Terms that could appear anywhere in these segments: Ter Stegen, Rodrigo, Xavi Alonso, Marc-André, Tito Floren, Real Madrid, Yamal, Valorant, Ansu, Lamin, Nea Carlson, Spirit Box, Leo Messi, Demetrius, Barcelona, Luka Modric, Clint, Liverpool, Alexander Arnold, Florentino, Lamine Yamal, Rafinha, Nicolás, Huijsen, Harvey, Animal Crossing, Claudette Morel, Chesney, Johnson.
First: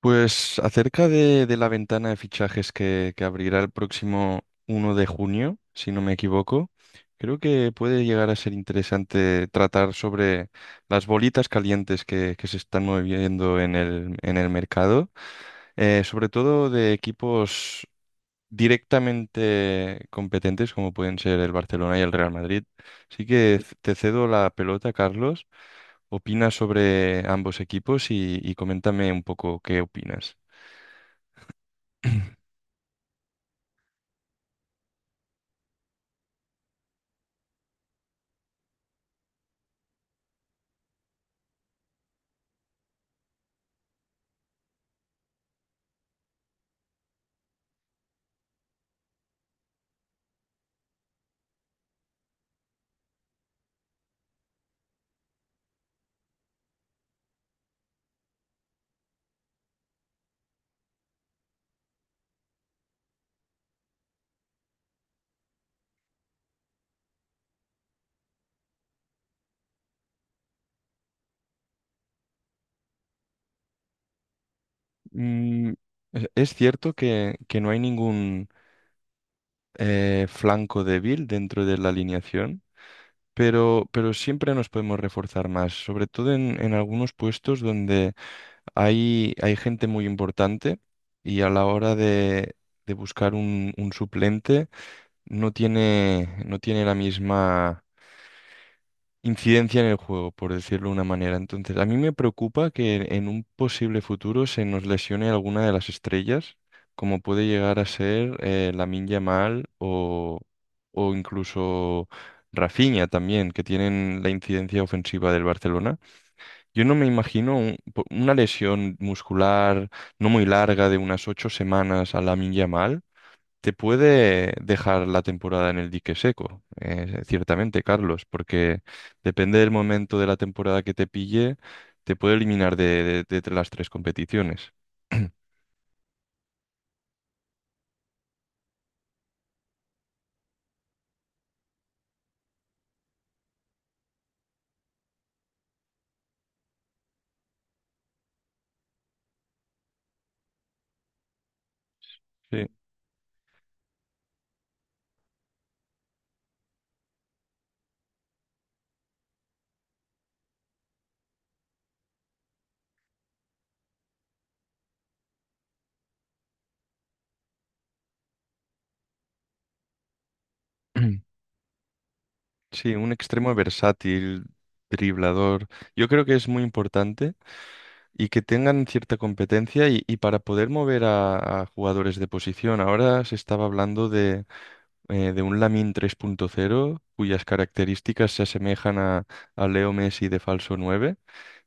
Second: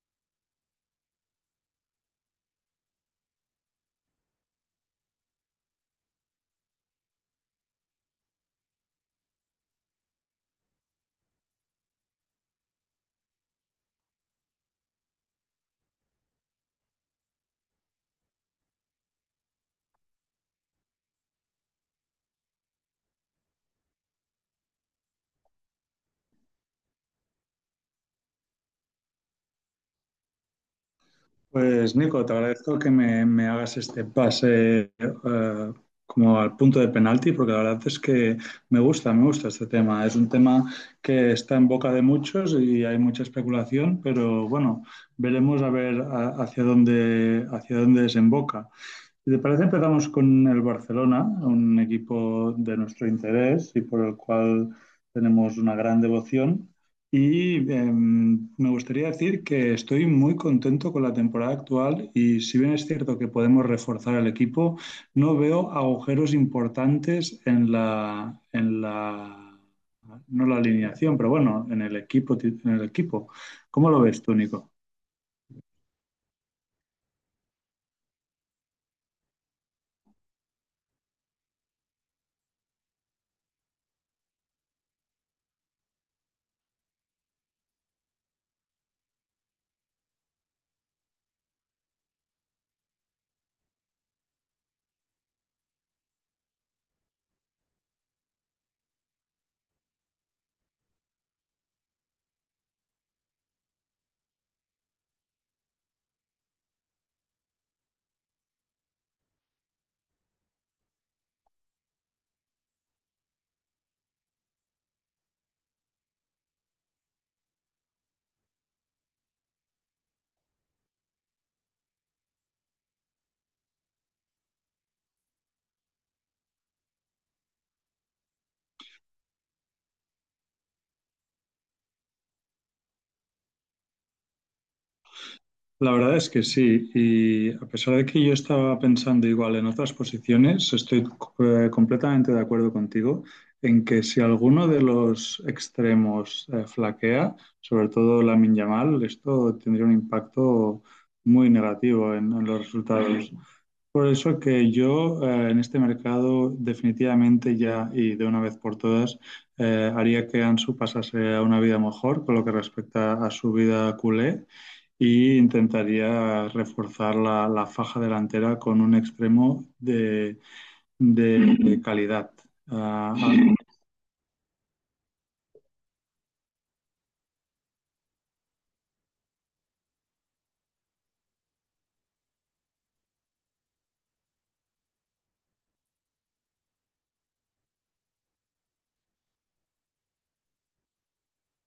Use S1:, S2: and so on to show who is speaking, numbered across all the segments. S1: Pues acerca de la ventana de fichajes que abrirá el próximo 1 de junio, si no me equivoco, creo que puede llegar a ser interesante tratar sobre las bolitas calientes que se están moviendo en el mercado, sobre todo de equipos directamente competentes como pueden ser el Barcelona y el Real Madrid. Así que te cedo la pelota, Carlos. Opina sobre ambos equipos y coméntame un poco qué opinas.
S2: Pues Nico, te agradezco que me hagas este pase como al punto de penalti, porque la verdad es que me gusta este tema. Es un tema que está en boca de muchos y hay mucha especulación, pero bueno, veremos a ver hacia hacia dónde desemboca. Si te parece, empezamos con el Barcelona, un equipo de nuestro interés y por el cual tenemos una gran devoción. Me gustaría decir que estoy muy contento con la temporada actual y si bien es cierto que podemos reforzar el equipo, no veo agujeros importantes en en la no la alineación, pero bueno, en el equipo, en el equipo. ¿Cómo lo ves tú, Nico?
S1: Mm, es cierto que no hay ningún flanco débil dentro de la alineación, pero siempre nos podemos reforzar más, sobre todo en algunos puestos donde hay gente muy importante y a la hora de buscar un suplente no tiene la misma incidencia en el juego, por decirlo de una manera. Entonces, a mí me preocupa que en un posible futuro se nos lesione alguna de las estrellas, como puede llegar a ser la Lamine Yamal o incluso Rafinha también, que tienen la incidencia ofensiva del Barcelona. Yo no me imagino una lesión muscular no muy larga de unas 8 semanas a Lamine Yamal te puede dejar la temporada en el dique seco, ciertamente, Carlos, porque depende del momento de la temporada que te pille, te puede eliminar de las tres competiciones.
S2: La verdad es que sí, y a pesar de que yo estaba pensando igual en otras posiciones, estoy completamente de acuerdo contigo en que si alguno de los extremos flaquea, sobre todo la Yamal, esto tendría un impacto muy negativo en los
S1: Sí.
S2: resultados. Por eso que yo en este mercado definitivamente ya y de una vez por todas haría que Ansu pasase a una vida mejor con lo que respecta a su vida culé y intentaría reforzar la faja delantera con un extremo de calidad.
S1: Sí, un
S2: Ah,
S1: extremo
S2: ah,
S1: versátil, driblador. Yo creo que es muy importante y que tengan cierta competencia y para poder mover a jugadores de posición. Ahora se estaba hablando de un Lamin 3.0 cuyas características se asemejan a Leo Messi de falso nueve.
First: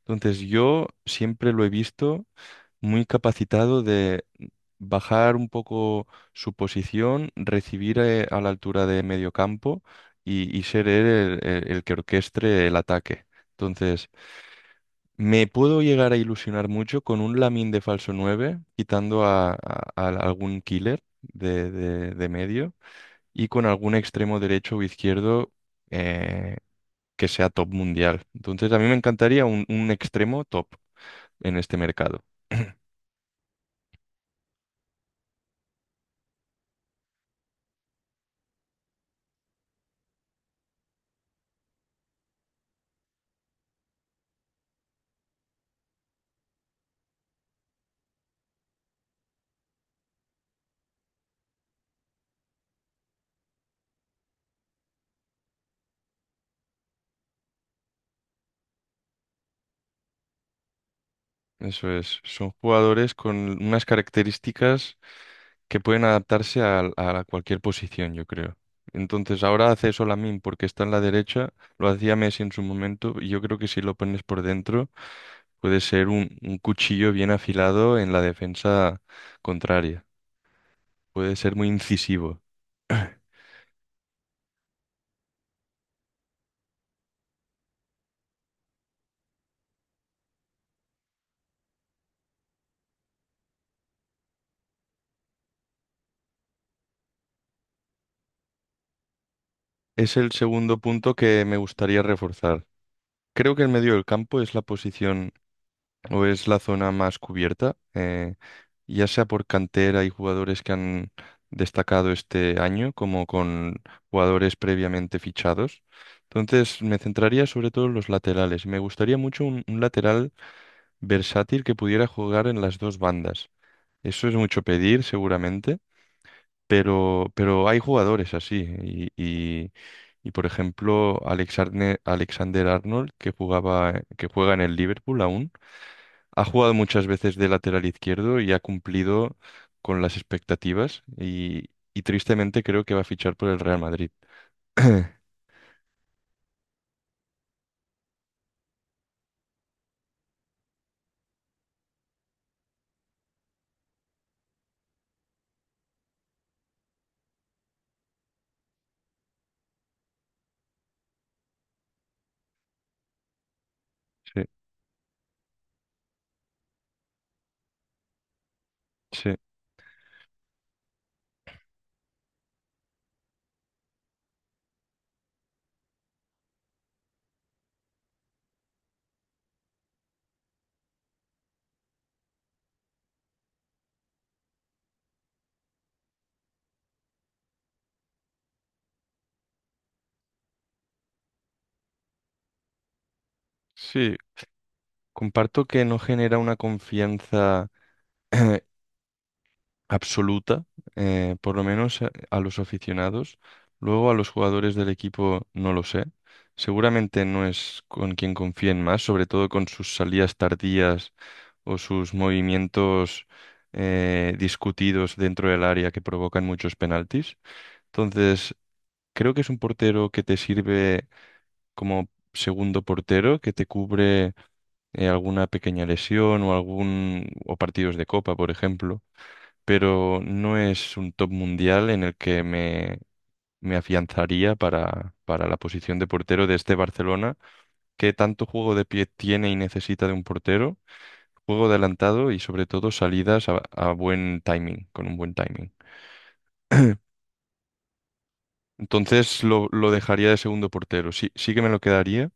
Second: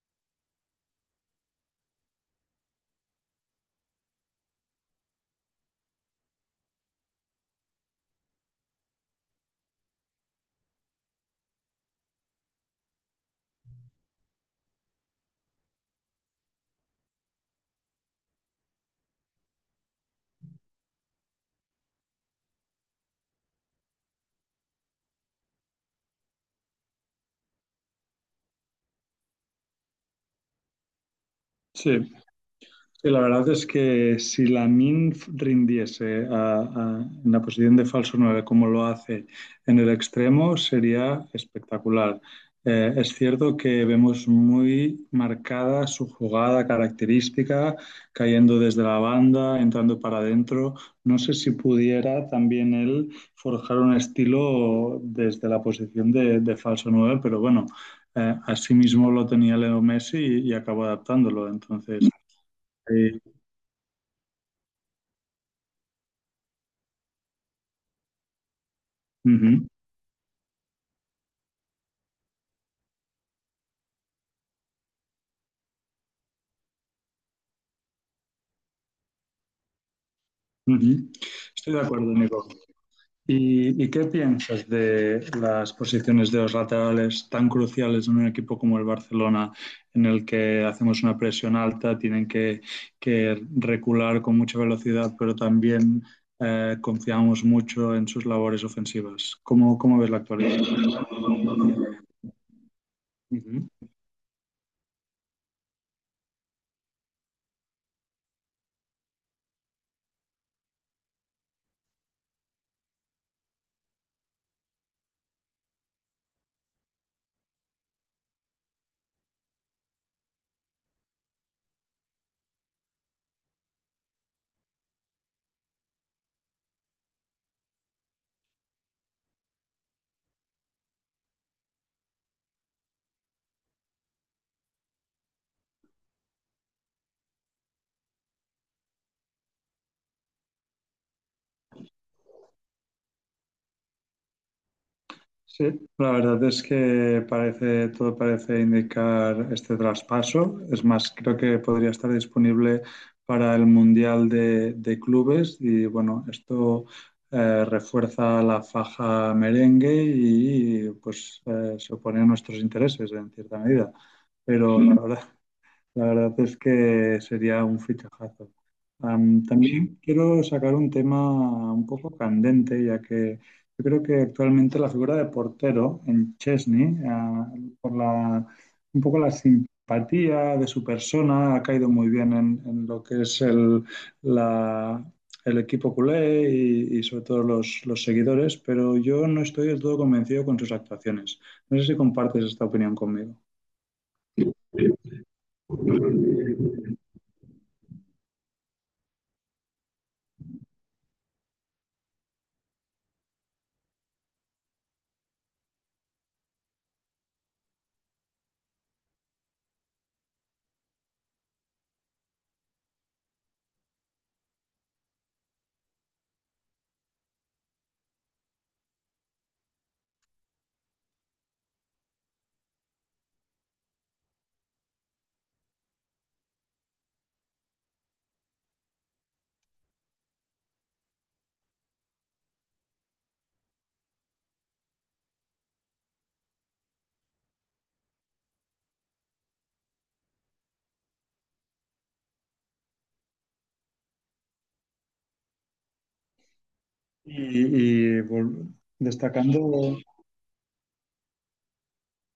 S1: Entonces yo siempre lo he visto muy capacitado de bajar un poco su posición, recibir a la altura de medio campo y ser él el que orquestre el ataque. Entonces, me puedo llegar a ilusionar mucho con un Lamin de falso 9 quitando a algún killer de medio y con algún extremo derecho o izquierdo eh, que sea top mundial. Entonces, a mí me encantaría un extremo top en este
S2: sí,
S1: mercado.
S2: sí, la verdad es que si Lamin rindiese en la posición de falso 9 como lo hace en el extremo, sería espectacular. Es cierto que vemos muy marcada su jugada característica, cayendo desde la banda, entrando para adentro. No sé si pudiera también él forjar un estilo desde la posición de falso 9, pero bueno, así mismo lo tenía Leo Messi y acabó adaptándolo.
S1: Eso
S2: Entonces.
S1: es, son jugadores con unas características que pueden adaptarse a cualquier posición, yo creo. Entonces,
S2: Ujú,
S1: ahora hace eso Lamine porque está en la derecha, lo hacía Messi en su momento, y yo creo que si lo pones por dentro, puede ser un cuchillo bien afilado en la defensa contraria.
S2: ujú.
S1: Puede ser muy
S2: Estoy de acuerdo,
S1: incisivo.
S2: Nico. Y qué piensas de las posiciones de los laterales tan cruciales en un equipo como el Barcelona, en el que hacemos una presión alta, tienen que recular con mucha velocidad, pero también confiamos mucho en sus labores ofensivas? ¿Cómo, cómo ves
S1: Es
S2: la
S1: el
S2: actualidad?
S1: segundo punto que me gustaría reforzar. Creo que el
S2: Ujú.
S1: medio del campo es la posición o es la zona más cubierta, ya sea por cantera y jugadores que han destacado este año, como con jugadores previamente fichados. Entonces me centraría sobre todo en los laterales. Me gustaría mucho un lateral versátil que pudiera jugar en las dos bandas. Eso es mucho pedir, seguramente, pero hay jugadores así. Y, y- y, por ejemplo, Alexander Arnold, que juega en el Liverpool aún. Ha jugado muchas veces de lateral izquierdo y ha cumplido con las expectativas y tristemente creo que va a fichar por el Real Madrid.
S2: Sí, la verdad es que parece, todo parece indicar este traspaso. Es más, creo que podría estar disponible para el Mundial de Clubes y bueno, esto refuerza la faja merengue y, pues se opone a nuestros intereses en cierta medida.
S1: Sí,
S2: Pero la verdad es que sería un fichajazo.
S1: sí,
S2: Am, también quiero sacar un tema un poco candente, ya que yo creo que actualmente la figura de portero en Chesney, ah, por un poco la simpatía de su persona, ha caído muy bien en lo que es la- el equipo culé y sobre todo los seguidores, pero yo no estoy del todo convencido con sus actuaciones. No sé si compartes esta opinión conmigo.
S1: sí. Comparto que no genera una confianza absoluta, por lo menos a los aficionados. Luego a los jugadores del equipo no lo sé. Seguramente no es con quien confíen más, sobre todo con sus salidas tardías o sus movimientos discutidos dentro del área que provocan muchos penaltis. Entonces, creo que es un portero que te sirve como segundo portero, que te cubre alguna pequeña lesión o algún o partidos de copa, por ejemplo, pero no es un top mundial en el que me afianzaría para la posición de portero de este Barcelona, que tanto juego de pie tiene y necesita de un portero juego adelantado y sobre todo salidas a buen timing, con un buen timing.
S2: y, y vol-
S1: Entonces lo
S2: destacando,
S1: dejaría de segundo portero. Sí, sí que me lo quedaría.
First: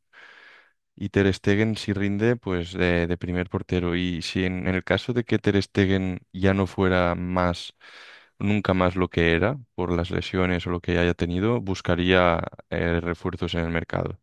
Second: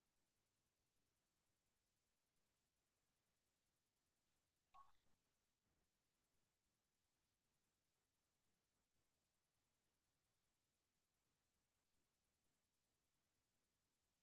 S1: Y Ter Stegen, si rinde, pues de primer portero. Y si en el caso de que Ter Stegen ya no fuera más, nunca más lo que era, por las lesiones o lo que haya tenido, buscaría refuerzos en el mercado.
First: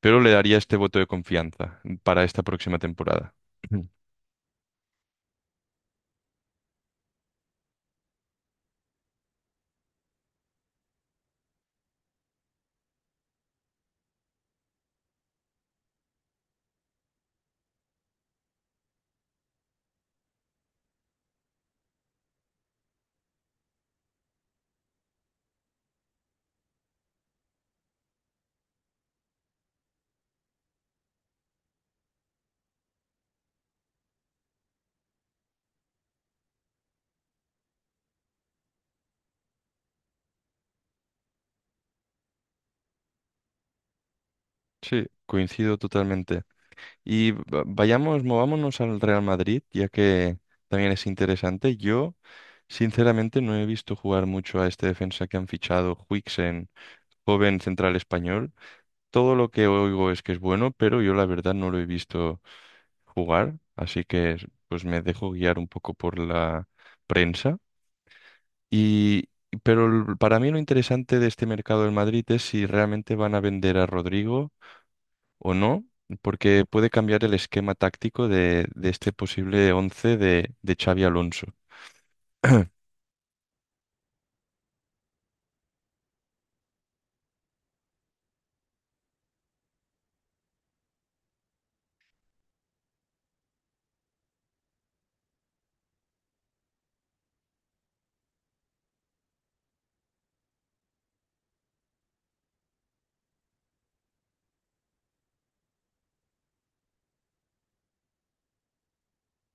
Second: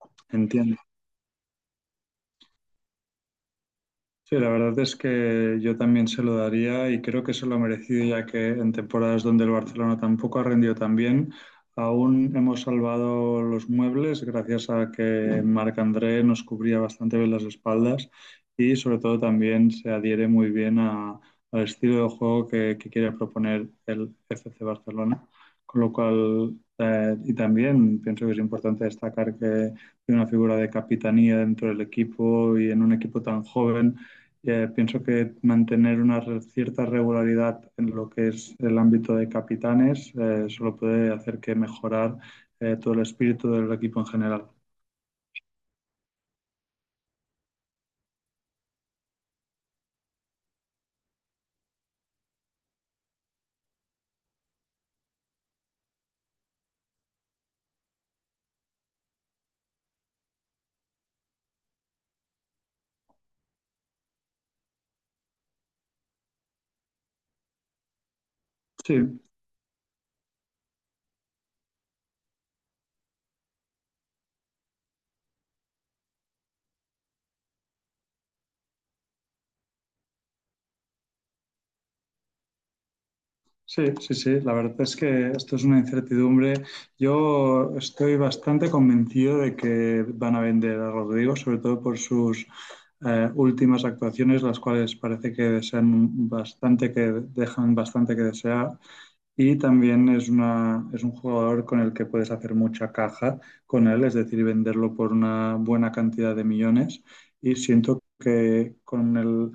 S1: Pero le daría este
S2: entiendo,
S1: voto de confianza para esta próxima temporada.
S2: sí, la verdad es que yo también se lo daría y creo que se lo ha merecido ya que en temporadas donde el Barcelona tampoco ha rendido tan bien, aún hemos salvado los muebles gracias a que Marc-André nos cubría bastante bien las espaldas y sobre todo también se adhiere muy bien al estilo de juego que quiere proponer el FC Barcelona. Con lo cual, y también pienso que es importante destacar que tiene una figura de capitanía dentro del equipo y en un equipo tan joven pienso que mantener una cierta regularidad en lo que es el ámbito de capitanes solo puede hacer que mejorar todo el espíritu del equipo en general.
S1: Sí, coincido totalmente. Y vayamos, movámonos al Real Madrid, ya que también es interesante. Yo, sinceramente, no he visto jugar mucho a este defensa que han fichado, Huijsen, joven central español. Todo lo que oigo es que es bueno, pero yo la verdad no lo he visto jugar, así que pues me dejo guiar un poco por la prensa.
S2: Sí,
S1: Y pero para mí lo interesante de este mercado del Madrid es si realmente van a vender a Rodrigo o no, porque puede cambiar el esquema táctico de este posible 11 de Xavi Alonso.
S2: sí. La verdad es que esto es una incertidumbre. Yo estoy bastante convencido de que van a vender a Rodrigo, sobre todo por sus últimas actuaciones, las cuales parece que desean bastante, que dejan bastante que desear. Y también es es un jugador con el que puedes hacer mucha caja con él, es decir, venderlo por una buena cantidad de millones. Y siento que con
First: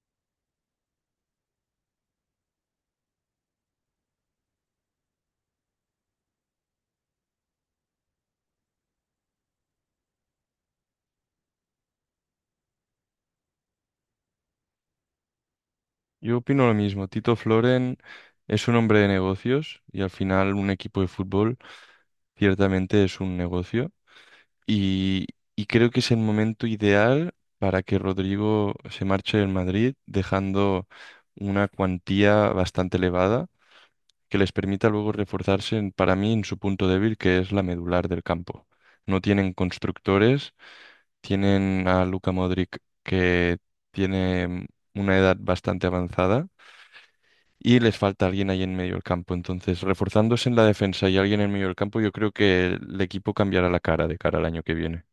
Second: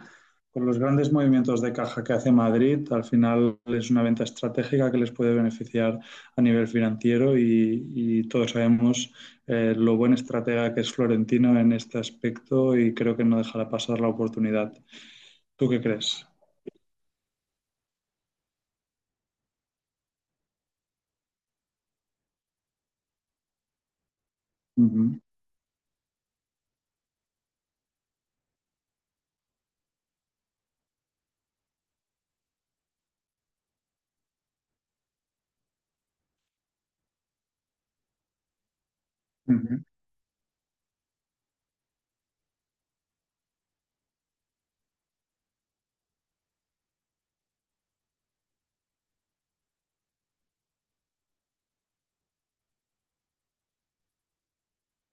S2: con los grandes movimientos de caja que hace Madrid, al final es una venta estratégica que les puede beneficiar a nivel financiero y todos sabemos lo buen estratega que es Florentino en este aspecto y creo que no dejará pasar la oportunidad. ¿Tú qué crees?
S1: Yo opino lo mismo. Tito Floren es un hombre de negocios y al final un equipo de fútbol ciertamente es un negocio
S2: Ujú,
S1: y, y creo que es el momento ideal para que Rodrigo se marche del Madrid dejando una cuantía bastante elevada que les permita luego reforzarse para mí en su punto débil que es la medular del campo. No tienen
S2: ujú.
S1: constructores. Tienen a Luka Modric que tiene una edad bastante avanzada y les falta alguien ahí en medio del campo. Entonces, reforzándose en la defensa y alguien en medio del campo, yo creo que el equipo cambiará la cara de cara al año que viene.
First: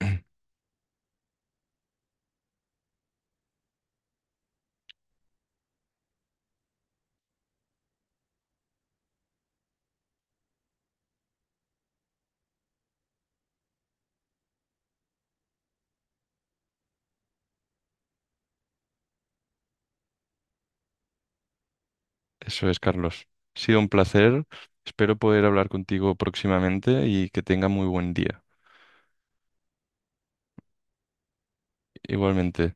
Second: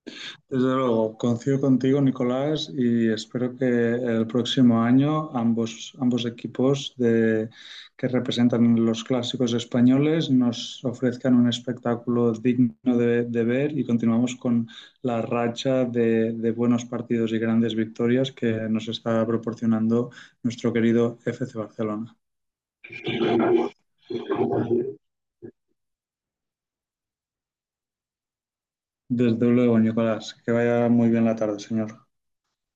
S2: Desde luego, coincido contigo, Nicolás, y espero que el próximo año ambos, ambos equipos que representan los clásicos españoles nos ofrezcan un espectáculo digno de ver y continuamos con la racha de buenos partidos y grandes victorias que nos está proporcionando nuestro querido FC Barcelona.
S1: Eso es, Carlos. Ha sido un placer. Espero poder hablar contigo próximamente y que tenga muy buen día.
S2: Desde luego, Nicolás, que vaya muy bien la tarde, señor.
S1: Igualmente.